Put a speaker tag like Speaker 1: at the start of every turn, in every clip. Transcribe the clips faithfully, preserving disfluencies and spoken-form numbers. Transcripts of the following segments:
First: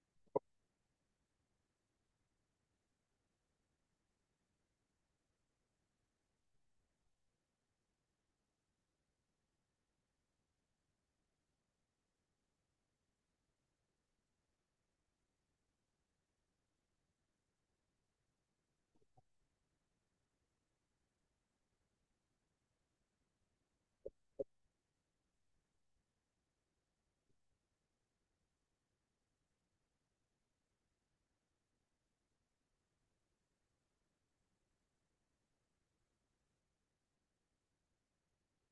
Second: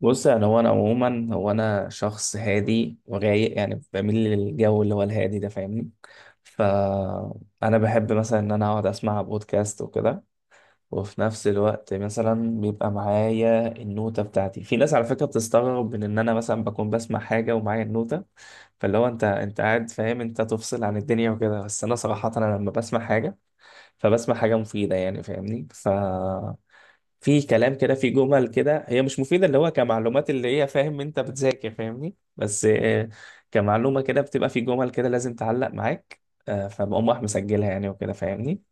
Speaker 1: بص، يعني هو انا عموما هو انا شخص هادي ورايق، يعني بميل للجو اللي هو الهادي ده، فاهمني؟ فانا بحب مثلا ان انا اقعد اسمع بودكاست وكده. وفي نفس الوقت مثلا بيبقى معايا النوتة بتاعتي، في ناس على فكرة بتستغرب من ان انا مثلا بكون بسمع حاجة ومعايا النوتة. فاللي هو انت انت قاعد فاهم انت تفصل عن الدنيا وكده، بس انا صراحة انا لما بسمع حاجة فبسمع حاجة مفيدة، يعني فاهمني. ف في كلام كده، في جمل كده هي مش مفيدة اللي هو كمعلومات، اللي هي فاهم انت بتذاكر فاهمني، بس آه، كمعلومة كده بتبقى في جمل كده لازم تعلق معاك. آه، فبقوم راح مسجلها يعني وكده فاهمني.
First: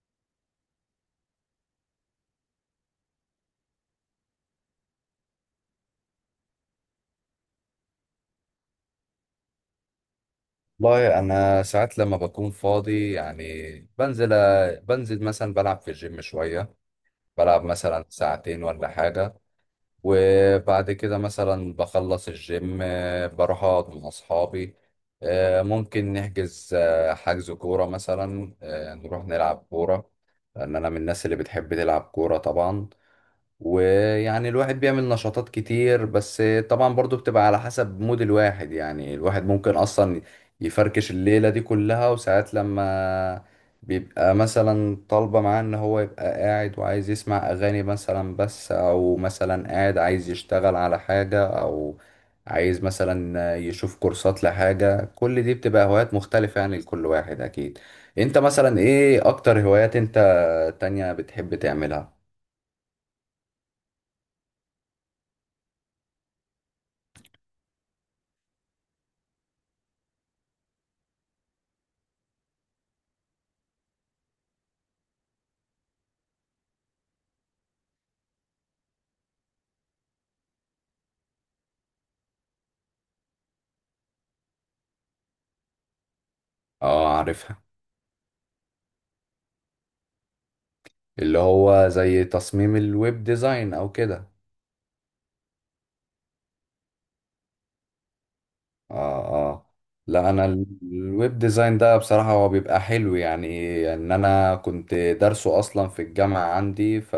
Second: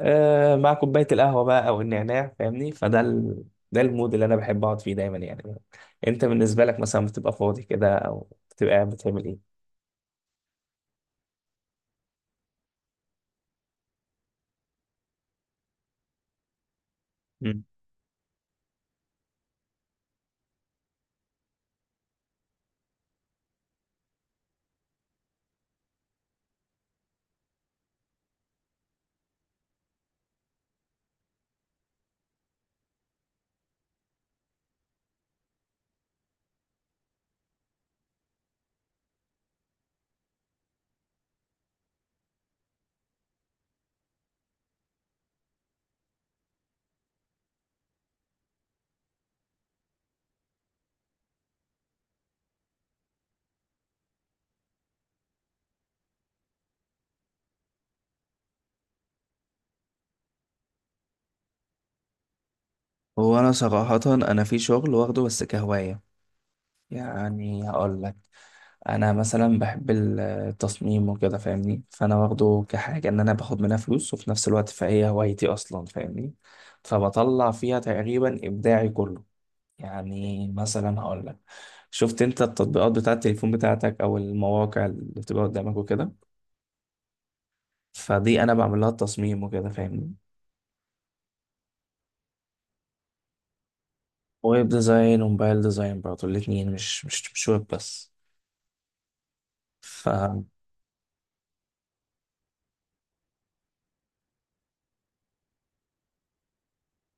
Speaker 1: آه، مع كوباية القهوة بقى او النعناع، فاهمني. فده ال... ده المود اللي انا بحب اقعد فيه دايما، يعني. انت بالنسبة لك مثلا بتبقى فاضي كده او بتبقى قاعد بتعمل ايه؟
Speaker 2: والله انا ساعات لما بكون فاضي يعني بنزل بنزل مثلا بلعب في الجيم شويه.
Speaker 1: مم.
Speaker 2: بلعب مثلا ساعتين ولا حاجه. وبعد كده مثلا بخلص الجيم، آه، بروح اقعد مع اصحابي. آه، ممكن نحجز، آه، حجز كوره مثلا، آه، نروح نلعب كوره. لان انا من الناس اللي بتحب تلعب كوره طبعا، ويعني الواحد بيعمل نشاطات كتير. بس طبعا برضو بتبقى على حسب مود الواحد، يعني الواحد ممكن اصلا يفركش الليلة دي كلها. وساعات لما بيبقى مثلا طالبة معاه ان هو يبقى قاعد وعايز يسمع اغاني مثلا بس، او مثلا قاعد عايز يشتغل على حاجة، او عايز مثلا يشوف كورسات لحاجة. كل دي بتبقى هوايات مختلفة يعني لكل واحد اكيد. انت مثلا ايه اكتر هوايات انت تانية بتحب تعملها؟
Speaker 1: هو انا صراحة انا في شغل واخده بس كهواية، يعني هقول لك، انا مثلا بحب ال- التصميم وكده فاهمني. فانا واخده كحاجه ان انا باخد منها فلوس، وفي نفس الوقت فهي هوايتي اصلا، فاهمني. فبطلع فيها تقريبا ابداعي كله. يعني مثلا هقول لك، شفت انت التطبيقات بتاعه التليفون بتاعتك او المواقع اللي بتبقى قدامك وكده؟
Speaker 2: اه عارفها.
Speaker 1: فدي انا بعمل لها التصميم وكده، فاهمني.
Speaker 2: اللي هو زي تصميم الويب ديزاين او كده؟
Speaker 1: ويب ديزاين وموبايل ديزاين برضه الاتنين، مش مش مش ويب بس.
Speaker 2: اه. اه.
Speaker 1: ف
Speaker 2: لا
Speaker 1: م-
Speaker 2: انا ال- الويب ديزاين ده بصراحة هو بيبقى حلو يعني. ان انا كنت دارسه اصلا في الجامعة عندي، ف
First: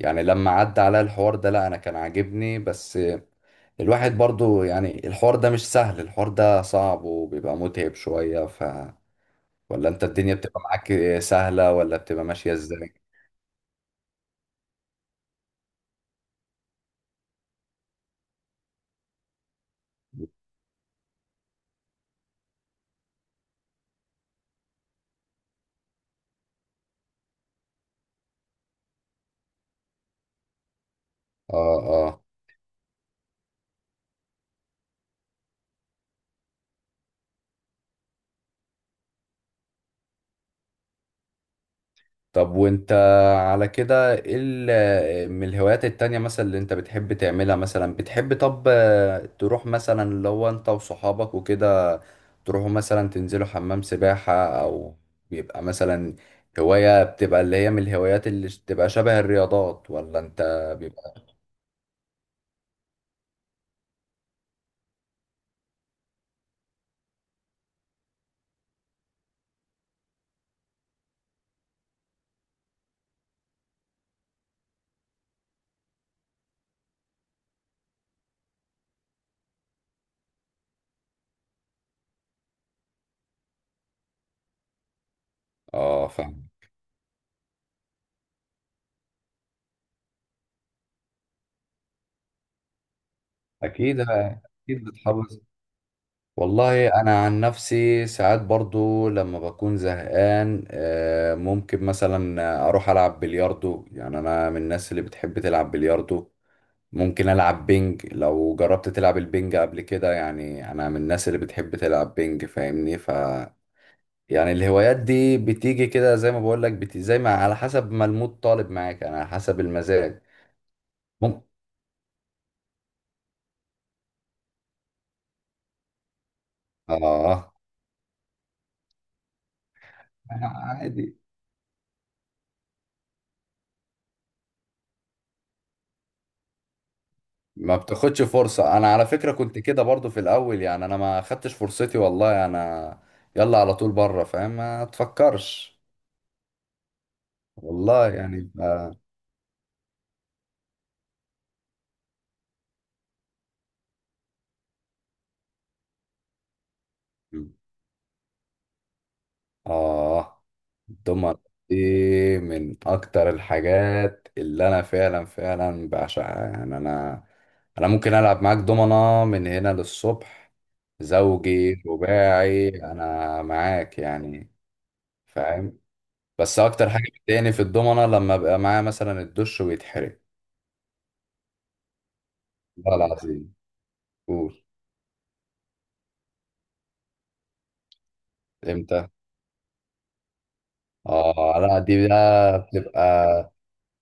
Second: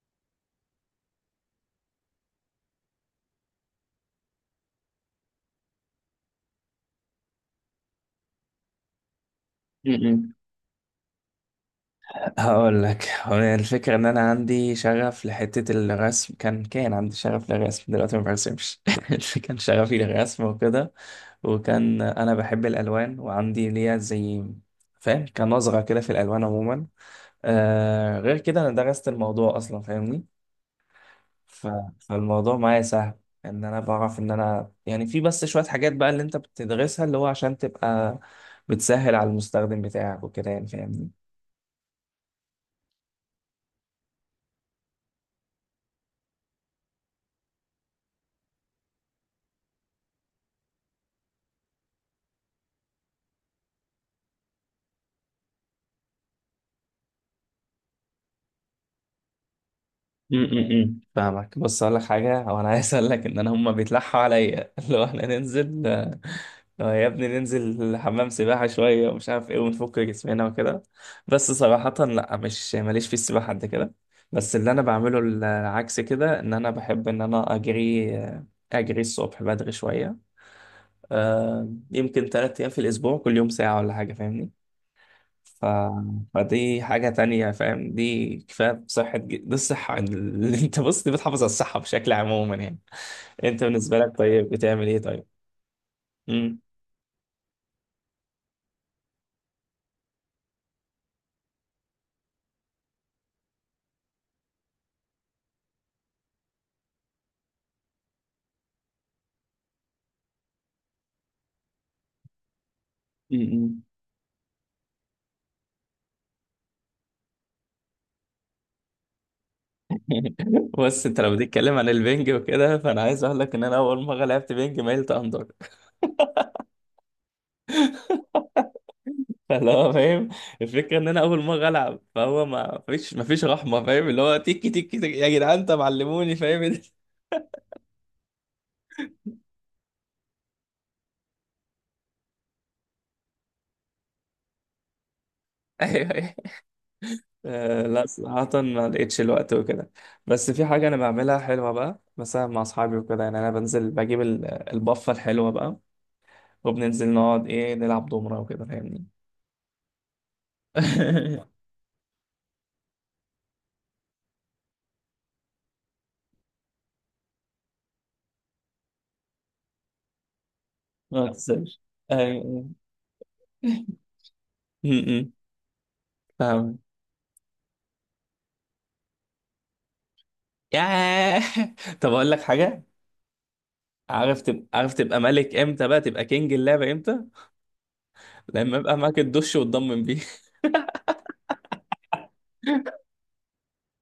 Speaker 2: يعني لما عدى عليا الحوار ده، لا انا كان عاجبني. بس الواحد برضو يعني الحوار ده مش سهل، الحوار ده صعب وبيبقى متعب شوية. ف ولا انت
Speaker 1: م.
Speaker 2: الدنيا بتبقى معاك سهلة، ولا بتبقى ماشية
Speaker 1: هقول
Speaker 2: ازاي؟
Speaker 1: لك، هو الفكرة ان انا عندي شغف لحتة الرسم، كان كان عندي شغف للرسم، دلوقتي ما برسمش. كان شغفي للرسم وكده، وكان انا بحب الالوان وعندي ليا زي فاهم كان نظرة كده في الالوان عموما. آه، غير كده انا درست الموضوع اصلا، فاهمني.
Speaker 2: اه.
Speaker 1: ف...
Speaker 2: آه.
Speaker 1: فالموضوع معايا سهل، ان انا بعرف ان انا يعني في بس شوية حاجات بقى اللي انت بتدرسها اللي هو عشان تبقى بتسهل على المستخدم بتاعك وكده، يعني فاهمني.
Speaker 2: طب وانت على كده ايه ال- من الهوايات التانية مثلا اللي انت بتحب تعملها؟ مثلا بتحب طب، آه، تروح مثلا اللي هو انت وصحابك وكده تروحوا مثلا تنزلوا حمام سباحة؟ او بيبقى مثلا هواية بتبقى اللي هي من الهوايات اللي بتبقى شبه الرياضات ولا؟ انت
Speaker 1: امم،
Speaker 2: بيبقى.
Speaker 1: فاهمك. بص اقول لك حاجه، هو انا عايز اقول لك ان انا هما بيتلحوا عليا لو احنا ننزل. آه، يا ابني ننزل حمام سباحه شويه ومش عارف ايه، ونفك جسمنا وكده، بس صراحه لا، مش ماليش في السباحه قد كده. بس اللي انا بعمله العكس كده، ان انا بحب ان انا اجري، آه، اجري الصبح بدري شويه، آه، يمكن ثلاث ايام في الاسبوع، كل يوم ساعه ولا حاجه، فاهمني. ف...
Speaker 2: اه فاهم.
Speaker 1: فدي حاجة تانية فاهم، دي كفاية بصحة، ج- دي الصحة اللي انت بص دي بتحافظ على الصحة بشكل عموما، يعني. انت بالنسبة
Speaker 2: اكيد
Speaker 1: لك طيب
Speaker 2: اكيد
Speaker 1: بتعمل ايه طيب؟
Speaker 2: بتحافظ.
Speaker 1: مم.
Speaker 2: والله انا عن نفسي ساعات برضو لما بكون زهقان، آه، ممكن مثلا اروح العب بلياردو. يعني انا من الناس اللي بتحب تلعب بلياردو. ممكن العب بينج، لو جربت تلعب البينج قبل كده. يعني انا من الناس اللي بتحب تلعب بينج، فاهمني. ف
Speaker 1: مم.
Speaker 2: يعني الهوايات دي بتيجي كده زي ما بقول لك، بت... زي ما على حسب ما المود طالب معاك. انا على حسب المزاج.
Speaker 1: بص انت لو
Speaker 2: ممكن.
Speaker 1: بتتكلم عن البنج وكده، فانا عايز اقول لك ان انا اول مرة لعبت بنج ميلت اندر.
Speaker 2: اه.
Speaker 1: فاللي هو فاهم، الفكرة ان
Speaker 2: عادي.
Speaker 1: انا اول مرة العب فهو ما فيش ما فيش رحمة، فاهم؟ اللي هو تيكي تيكي تيكي يا جدعان انت معلموني، فاهم؟
Speaker 2: ما بتاخدش فرصة. انا على فكرة كنت كده برضو في الاول، يعني انا ما خدتش فرصتي، والله. انا يلا على طول بره، فاهم؟ ما تفكرش.
Speaker 1: ايوه. آه، لا
Speaker 2: والله
Speaker 1: صراحة
Speaker 2: يعني ف-
Speaker 1: ما لقيتش الوقت وكده. بس في حاجة أنا بعملها حلوة بقى مثلا مع أصحابي وكده، يعني أنا بنزل بجيب ال- البفة الحلوة بقى، وبننزل نقعد إيه نلعب دومرة وكده، فاهمني.
Speaker 2: اه. الدمر دي من اكتر الحاجات اللي انا فعلا فعلا بعشقها يعني. انا انا ممكن العب معاك دومنة من هنا للصبح.
Speaker 1: ما تنساش.
Speaker 2: زوجي
Speaker 1: أيوة.
Speaker 2: رباعي انا معاك يعني.
Speaker 1: م- م.
Speaker 2: فاهم. بس
Speaker 1: فاهم.
Speaker 2: اكتر حاجه بتضايقني في الضمنه، لما ابقى معايا مثلا الدش ويتحرق.
Speaker 1: ياه. طب أقول لك حاجة،
Speaker 2: والله العظيم.
Speaker 1: عارف
Speaker 2: قول.
Speaker 1: تبقى، عارف تبقى ملك إمتى، بقى تبقى كينج اللعبة إمتى؟ لما أبقى
Speaker 2: امتى؟
Speaker 1: معاك الدش وتضمن بيه.
Speaker 2: اه، لا دي بقى بتبقى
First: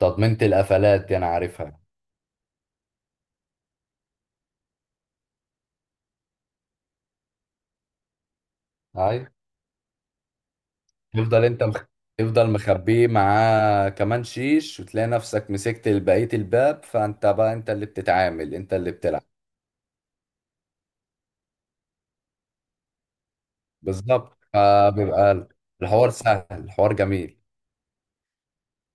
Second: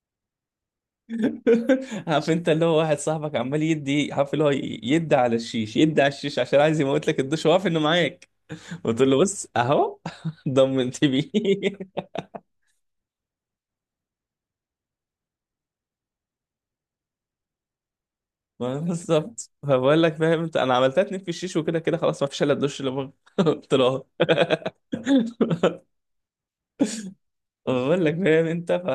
Speaker 2: تضمينة القفلات، دي انا عارفها.
Speaker 1: عارف انت اللي هو واحد صاحبك عمال يدي، عارف اللي هو يدي على الشيش، يدي على الشيش عشان عايز يموت لك الدش، وعارف انه معاك. قلت له
Speaker 2: هاي.
Speaker 1: بص اهو. ضمنت بيه.
Speaker 2: تفضل انت مخ... تفضل مخبيه معاه كمان شيش، وتلاقي نفسك مسكت بقيه الباب، فانت بقى انت اللي بتتعامل، انت
Speaker 1: ما
Speaker 2: اللي بتلعب.
Speaker 1: بالظبط، فبقول لك فاهم انت، انا عملتها اتنين في الشيش وكده كده خلاص، ما فيش الا الدش اللي بره. قلت له اهو.
Speaker 2: بالظبط، فبيبقى الحوار سهل، الحوار جميل.
Speaker 1: بقول لك فاهم انت. ف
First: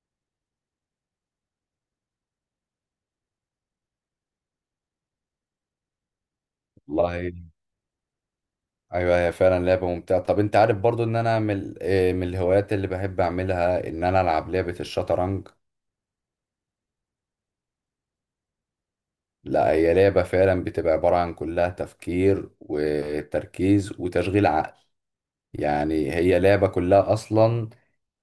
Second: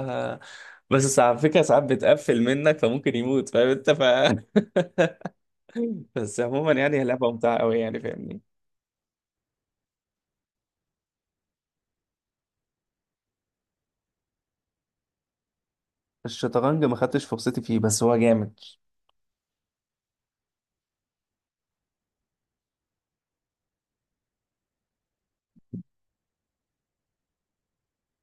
Speaker 1: بس على فكره ساعات بتقفل منك فممكن يموت، فاهم انت؟ ف بس عموما يعني هي لعبه
Speaker 2: والله
Speaker 1: ممتعه قوي، يعني فاهمني.
Speaker 2: ايوه، هي فعلا لعبه ممتعه. طب انت عارف برضو ان انا من ال- آه، من الهوايات اللي بحب اعملها، ان انا العب لعبه الشطرنج.
Speaker 1: الشطرنج ما خدتش فرصتي فيه، بس هو جامد.
Speaker 2: لا هي لعبه فعلا بتبقى عباره عن كلها تفكير وتركيز وتشغيل عقل. يعني هي لعبه كلها اصلا.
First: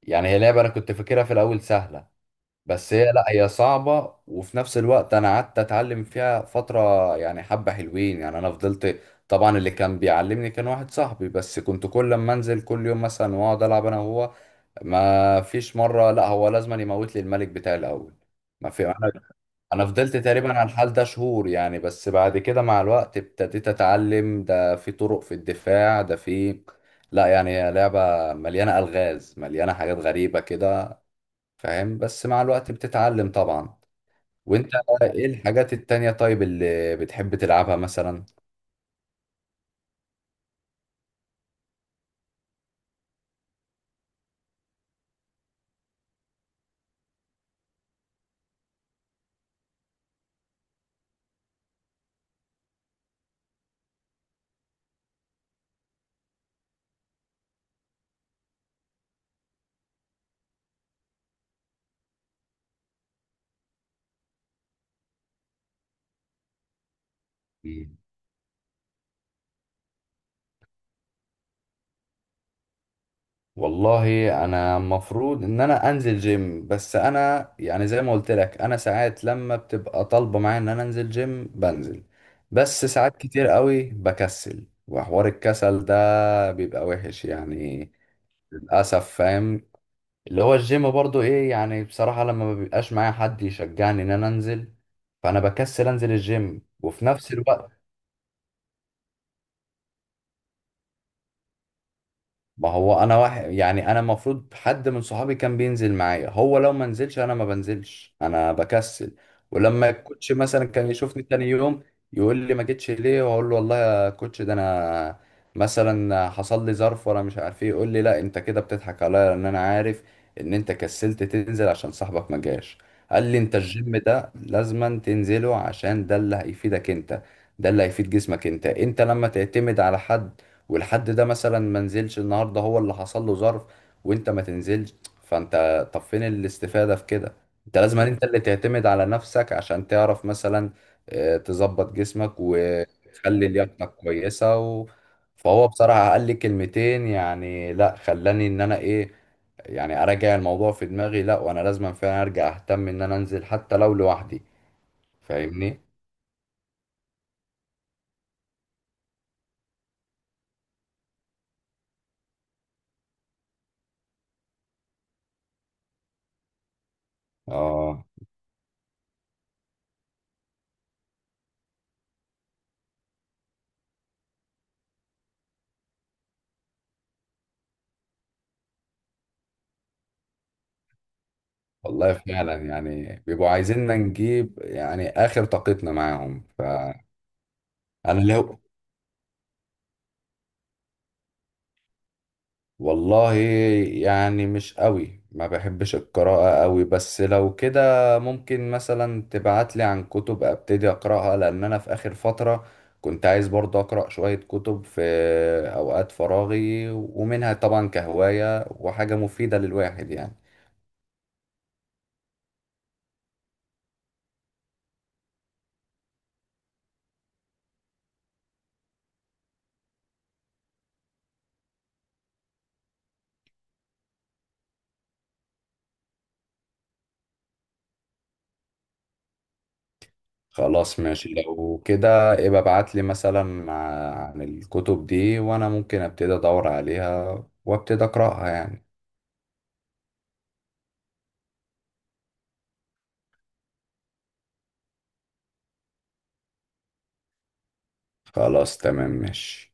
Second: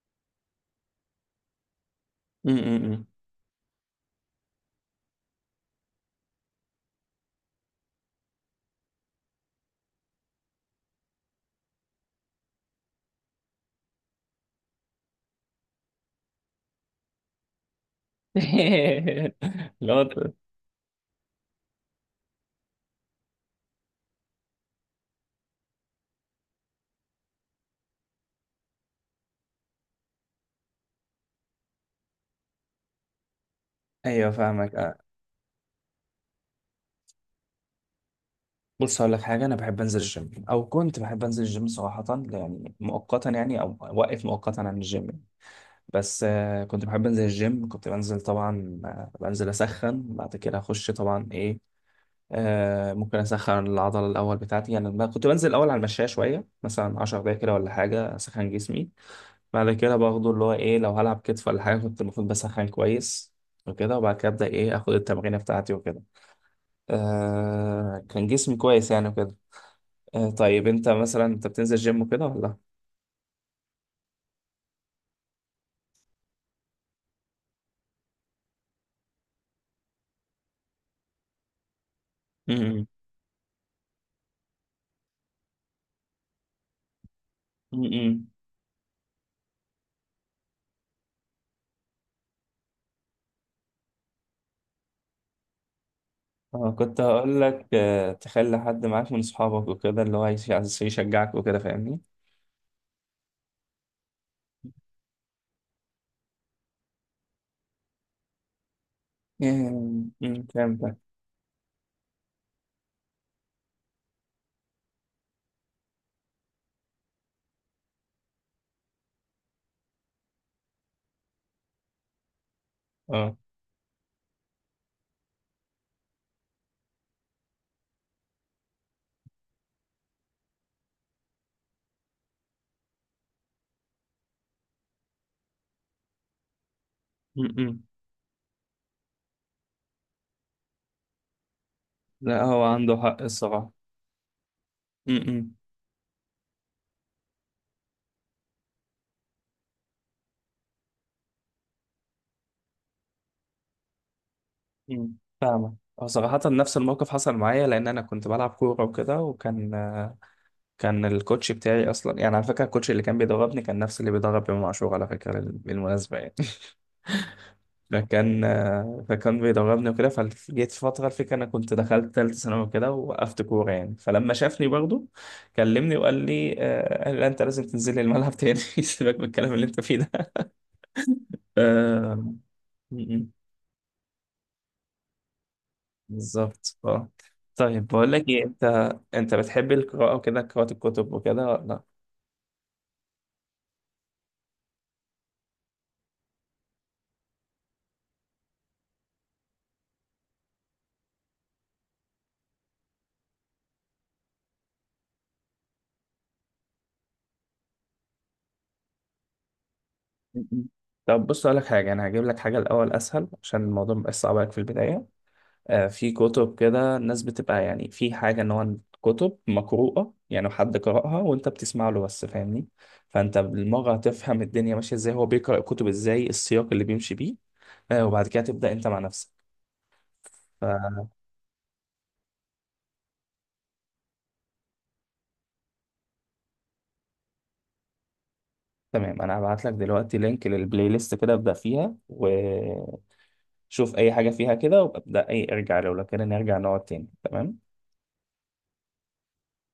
Speaker 2: يعني هي لعبه انا كنت فاكرها في الاول سهله،
Speaker 1: م- م-
Speaker 2: بس هي
Speaker 1: م.
Speaker 2: لا، هي صعبة. وفي نفس الوقت أنا قعدت أتعلم فيها فترة، يعني حبة حلوين. يعني أنا فضلت، طبعا اللي كان بيعلمني كان واحد صاحبي، بس كنت كل ما أنزل كل يوم مثلا وأقعد ألعب أنا وهو، ما فيش مرة لا هو لازم يموت لي الملك بتاعي الأول. ما في أنا. أنا
Speaker 1: اللي هو
Speaker 2: فضلت
Speaker 1: ت-
Speaker 2: تقريبا على الحال ده شهور يعني، بس بعد كده مع الوقت ابتديت أتعلم، ده في طرق، في الدفاع، ده في، لا يعني هي لعبة مليانة ألغاز، مليانة حاجات غريبة كده، فاهم. بس مع الوقت بتتعلم طبعا.
Speaker 1: ايوه،
Speaker 2: وانت
Speaker 1: فاهمك. آه.
Speaker 2: ايه الحاجات التانية طيب اللي بتحب تلعبها مثلا؟
Speaker 1: بص هقول لك حاجه، انا بحب انزل الجيم، او كنت بحب انزل الجيم صراحه يعني، مؤقتا يعني، او واقف مؤقتا عن الجيم يعني. بس آه كنت بحب انزل الجيم، كنت بنزل طبعا، آه بنزل اسخن بعد كده اخش طبعا ايه، آه ممكن اسخن العضله الاول بتاعتي، يعني أنا كنت بنزل الاول على المشايه شويه مثلا 10 دقايق كده ولا حاجه، اسخن جسمي، بعد كده باخده اللي هو ايه، لو هلعب كتف ولا حاجه كنت المفروض بسخن كويس وكده، وبعد كده ابدا ايه اخد التمرينه بتاعتي وكده.
Speaker 2: مم.
Speaker 1: آه كان جسمي كويس يعني وكده. آه طيب انت مثلا انت بتنزل جيم وكده ولا؟
Speaker 2: والله انا المفروض ان انا انزل جيم، بس انا يعني زي ما قلت لك، انا ساعات لما بتبقى طالبة معايا ان انا انزل جيم بنزل. بس
Speaker 1: امم.
Speaker 2: ساعات كتير قوي بكسل، وحوار الكسل ده بيبقى وحش يعني.
Speaker 1: امم.
Speaker 2: للاسف فاهم. اللي هو الجيم برضو ايه يعني، بصراحة لما ما بيبقاش معايا حد يشجعني ان انا انزل، فانا بكسل انزل الجيم.
Speaker 1: اه كنت
Speaker 2: وفي نفس
Speaker 1: هقول لك،
Speaker 2: الوقت
Speaker 1: آه تخلي حد معاك من اصحابك وكده اللي هو يش- عايز يشجعك وكده، فاهمني.
Speaker 2: ما هو انا واحد، يعني انا المفروض حد من صحابي كان بينزل معايا، هو لو ما نزلش انا ما بنزلش، انا بكسل. ولما الكوتش
Speaker 1: امم،
Speaker 2: مثلا كان
Speaker 1: فهمتك.
Speaker 2: يشوفني تاني يوم يقول لي ما جيتش ليه؟ واقول له والله يا كوتش، ده انا مثلا حصل لي ظرف وانا مش عارف ايه. يقول لي لا انت كده بتضحك عليا، لان انا عارف ان انت كسلت تنزل عشان صاحبك ما جاش. قال
Speaker 1: اه.
Speaker 2: لي انت الجيم ده لازما تنزله، عشان ده اللي هيفيدك انت، ده اللي هيفيد جسمك. انت انت لما تعتمد على حد، والحد ده مثلا ما نزلش النهارده، هو اللي حصل له ظرف، وانت ما تنزلش، فانت طب فين الاستفادة في كده؟ انت
Speaker 1: امم.
Speaker 2: لازم انت اللي تعتمد على نفسك، عشان تعرف مثلا آه، تظبط جسمك
Speaker 1: لا هو عنده حق
Speaker 2: وتخلي
Speaker 1: الصراحه.
Speaker 2: لياقتك كويسة. و...
Speaker 1: امم.
Speaker 2: فهو بصراحة قال لي كلمتين، يعني لا خلاني ان انا ايه، يعني اراجع الموضوع في دماغي. لا وانا لازم فعلا ارجع اهتم ان انا انزل حتى لو لوحدي.
Speaker 1: مم. فاهمة.
Speaker 2: فاهمني.
Speaker 1: هو صراحة نفس الموقف حصل معايا، لأن أنا كنت بلعب كورة وكده، وكان آه، كان الكوتش بتاعي أصلا، يعني على فكرة الكوتش اللي كان بيدربني كان نفس اللي بيدرب إمام عاشور على فكرة، بال- بالمناسبة يعني.
Speaker 2: اه.
Speaker 1: فكان، آه، فكان بيدربني وكده، فجيت في فترة، الفكرة أنا كنت دخلت تالتة ثانوي وكده ووقفت كورة يعني، فلما شافني برضه كلمني وقال لي، آه، قال لي لا أنت لازم تنزل لي الملعب تاني، سيبك من الكلام اللي أنت فيه ده.
Speaker 2: والله
Speaker 1: آه،
Speaker 2: فعلا،
Speaker 1: م-
Speaker 2: يعني
Speaker 1: م.
Speaker 2: بيبقوا عايزيننا نجيب يعني آخر طاقتنا معاهم،
Speaker 1: بالظبط،
Speaker 2: فأنا
Speaker 1: اه. طيب بقول لك ايه،
Speaker 2: لو
Speaker 1: انت انت بتحب القراءة وكده، قراءة الكتب وكده ولا لا؟
Speaker 2: والله يعني مش قوي، ما بحبش القراءة قوي. بس لو كده ممكن مثلا تبعتلي عن كتب أبتدي أقرأها، لأن أنا في آخر فترة كنت عايز برضه أقرأ شوية كتب في أوقات فراغي، ومنها طبعا كهواية وحاجة مفيدة للواحد يعني.
Speaker 1: م-م. طب بص اقول لك حاجة، انا هجيب لك حاجة الاول اسهل عشان الموضوع مبقاش صعب عليك في البداية. آه في كتب كده، الناس بتبقى يعني في حاجة ان هو كتب مقروءة، يعني حد قرأها وانت بتسمع له بس، فاهمني. فانت بالمرة هتفهم الدنيا ماشية ازاي، هو بيقرأ الكتب ازاي، السياق اللي بيمشي بيه. آه، وبعد كده تبدأ انت مع نفسك.
Speaker 2: خلاص ماشي، لو كده ابقى ابعت لي مثلا عن الكتب دي، وانا ممكن ابتدي ادور عليها وابتدي اقراها يعني.
Speaker 1: فتمام، انا هبعت لك دلوقتي لينك للبلاي ليست، كده ابدا فيها و شوف اي حاجه فيها كده، وابدا اي ارجع لو لو كده نرجع نقعد تاني، تمام.
Speaker 2: خلاص تمام ماشي.